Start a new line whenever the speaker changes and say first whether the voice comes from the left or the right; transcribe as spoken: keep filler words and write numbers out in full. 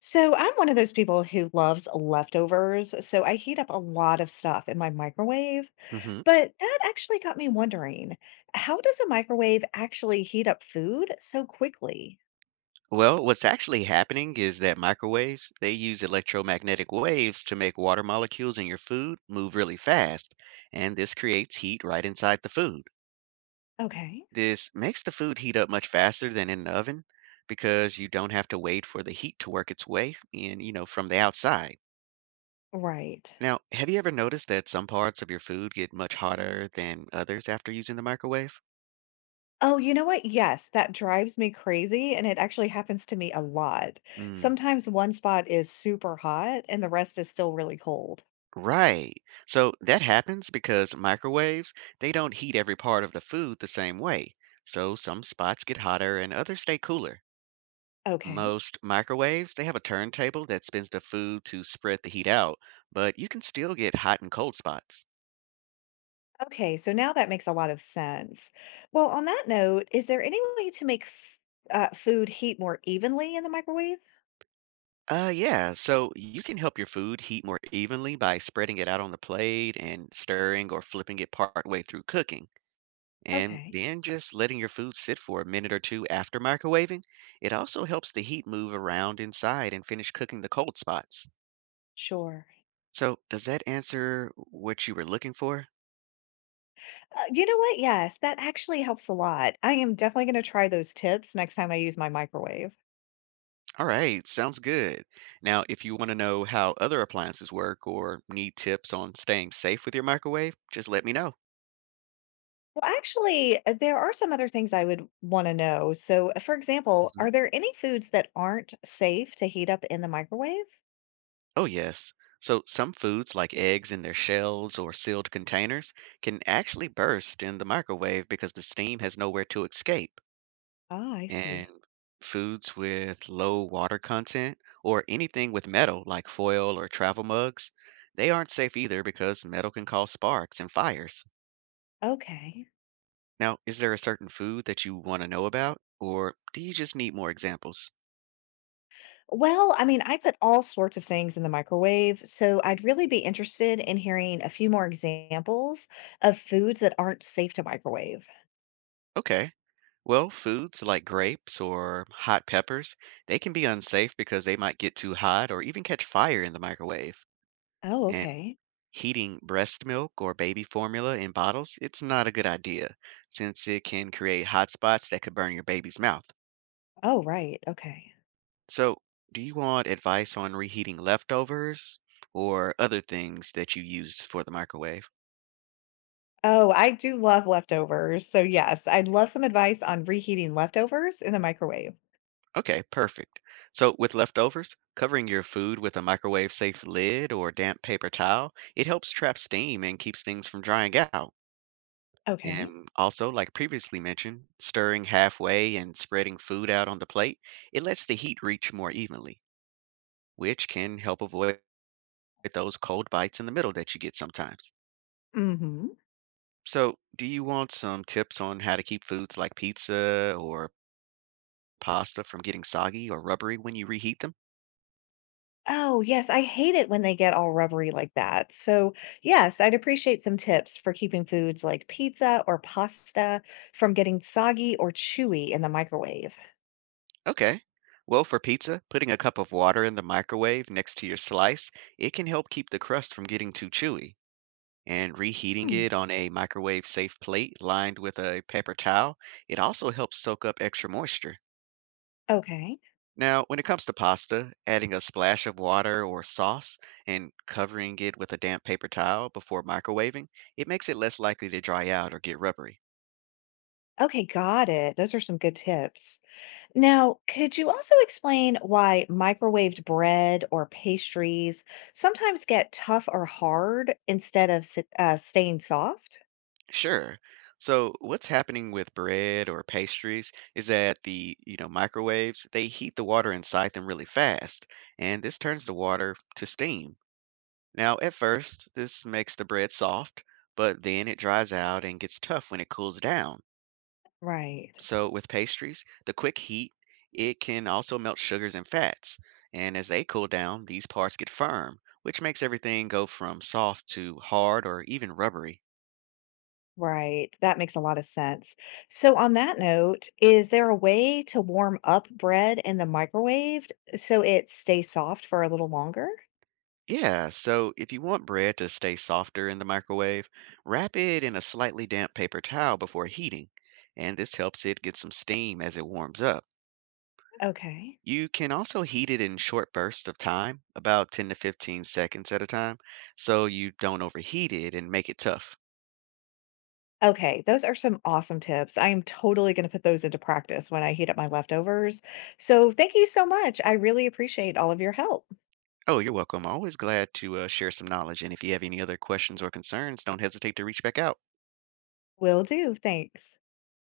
left: So I'm one of those people who loves leftovers, so I heat up a lot of stuff in my microwave.
right: hmm
left: But that actually got me wondering, how does a microwave actually heat up food so quickly?
right: Well, what's actually happening is that microwaves, they use electromagnetic waves to make water molecules in your food move really fast, and this creates heat right inside the food.
left: Okay.
right: This makes the food heat up much faster than in the oven because you don't have to wait for the heat to work its way in, you know, from the outside.
left: Right.
right: Now, have you ever noticed that some parts of your food get much hotter than others after using the microwave?
left: Oh, you know what? Yes, that drives me crazy, and it actually happens to me a lot.
right: Mm.
left: Sometimes one spot is super hot and the rest is still really cold.
right: Right. So that happens because microwaves, they don't heat every part of the food the same way. So some spots get hotter and others stay cooler.
left: Okay.
right: Most microwaves, they have a turntable that spins the food to spread the heat out, but you can still get hot and cold spots.
left: Okay, so now that makes a lot of sense. Well, on that note, is there any way to make f- uh, food heat more evenly in the microwave?
right: Uh yeah, so you can help your food heat more evenly by spreading it out on the plate and stirring or flipping it part way through cooking. And
left: Okay,
right: then just letting your food sit for a minute or two after microwaving, it also helps the heat move around inside and finish cooking the cold spots.
left: sure.
right: So, does that answer what you were looking for?
left: Uh, you know what? Yes, that actually helps a lot. I am definitely going to try those tips next time I use my microwave.
right: All right, sounds good. Now, if you want to know how other appliances work or need tips on staying safe with your microwave, just let me know.
left: Well, actually, uh, there are some other things I would want to know. So, uh, for example,
right: Mhm.
left: are there any foods that aren't safe to heat up in the microwave?
right: Oh, yes. So, some foods like eggs in their shells or sealed containers can actually burst in the microwave because the steam has nowhere to escape.
left: Ah, I
right: And
left: see.
right: foods with low water content or anything with metal like foil or travel mugs, they aren't safe either because metal can cause sparks and fires.
left: Okay.
right: Now, is there a certain food that you want to know about or do you just need more examples?
left: Well, I mean, I put all sorts of things in the microwave, so I'd really be interested in hearing a few more examples of foods that aren't safe to microwave.
right: Okay. Well, foods like grapes or hot peppers, they can be unsafe because they might get too hot or even catch fire in the microwave.
left: Oh, okay.
right: Heating breast milk or baby formula in bottles, it's not a good idea since it can create hot spots that could burn your baby's mouth.
left: Oh, right. Okay.
right: So, do you want advice on reheating leftovers or other things that you used for the microwave?
left: Oh, I do love leftovers. So, yes, I'd love some advice on reheating leftovers in the microwave.
right: Okay, perfect. So, with leftovers, covering your food with a microwave safe lid or damp paper towel, it helps trap steam and keeps things from drying out.
left: Okay.
right: And also, like previously mentioned, stirring halfway and spreading food out on the plate, it lets the heat reach more evenly, which can help avoid those cold bites in the middle that you get sometimes.
left: Mm-hmm.
right: So, do you want some tips on how to keep foods like pizza or pasta from getting soggy or rubbery when you reheat them?
left: Oh, yes, I hate it when they get all rubbery like that. So, yes, I'd appreciate some tips for keeping foods like pizza or pasta from getting soggy or chewy in the microwave.
right: Okay. Well, for pizza, putting a cup of water in the microwave next to your slice, it can help keep the crust from getting too chewy. And reheating
left: Hmm,
right: it on a microwave safe plate lined with a paper towel, it also helps soak up extra moisture.
left: okay.
right: Now, when it comes to pasta, adding a splash of water or sauce and covering it with a damp paper towel before microwaving, it makes it less likely to dry out or get rubbery.
left: Okay, got it. Those are some good tips. Now, could you also explain why microwaved bread or pastries sometimes get tough or hard instead of s- uh, staying soft?
right: Sure. So, what's happening with bread or pastries is that the, you know, microwaves, they heat the water inside them really fast, and this turns the water to steam. Now, at first, this makes the bread soft, but then it dries out and gets tough when it cools down.
left: Right,
right: So, with pastries, the quick heat, it can also melt sugars and fats. And as they cool down, these parts get firm, which makes everything go from soft to hard or even rubbery.
left: right. That makes a lot of sense. So, on that note, is there a way to warm up bread in the microwave so it stays soft for a little longer?
right: Yeah, so if you want bread to stay softer in the microwave, wrap it in a slightly damp paper towel before heating, and this helps it get some steam as it warms up.
left: Okay.
right: You can also heat it in short bursts of time, about ten to fifteen seconds at a time, so you don't overheat it and make it tough.
left: Okay, those are some awesome tips. I am totally going to put those into practice when I heat up my leftovers. So, thank you so much. I really appreciate all of your help.
right: Oh, you're welcome. Always glad to uh, share some knowledge. And if you have any other questions or concerns, don't hesitate to reach back out.
left: Will do. Thanks.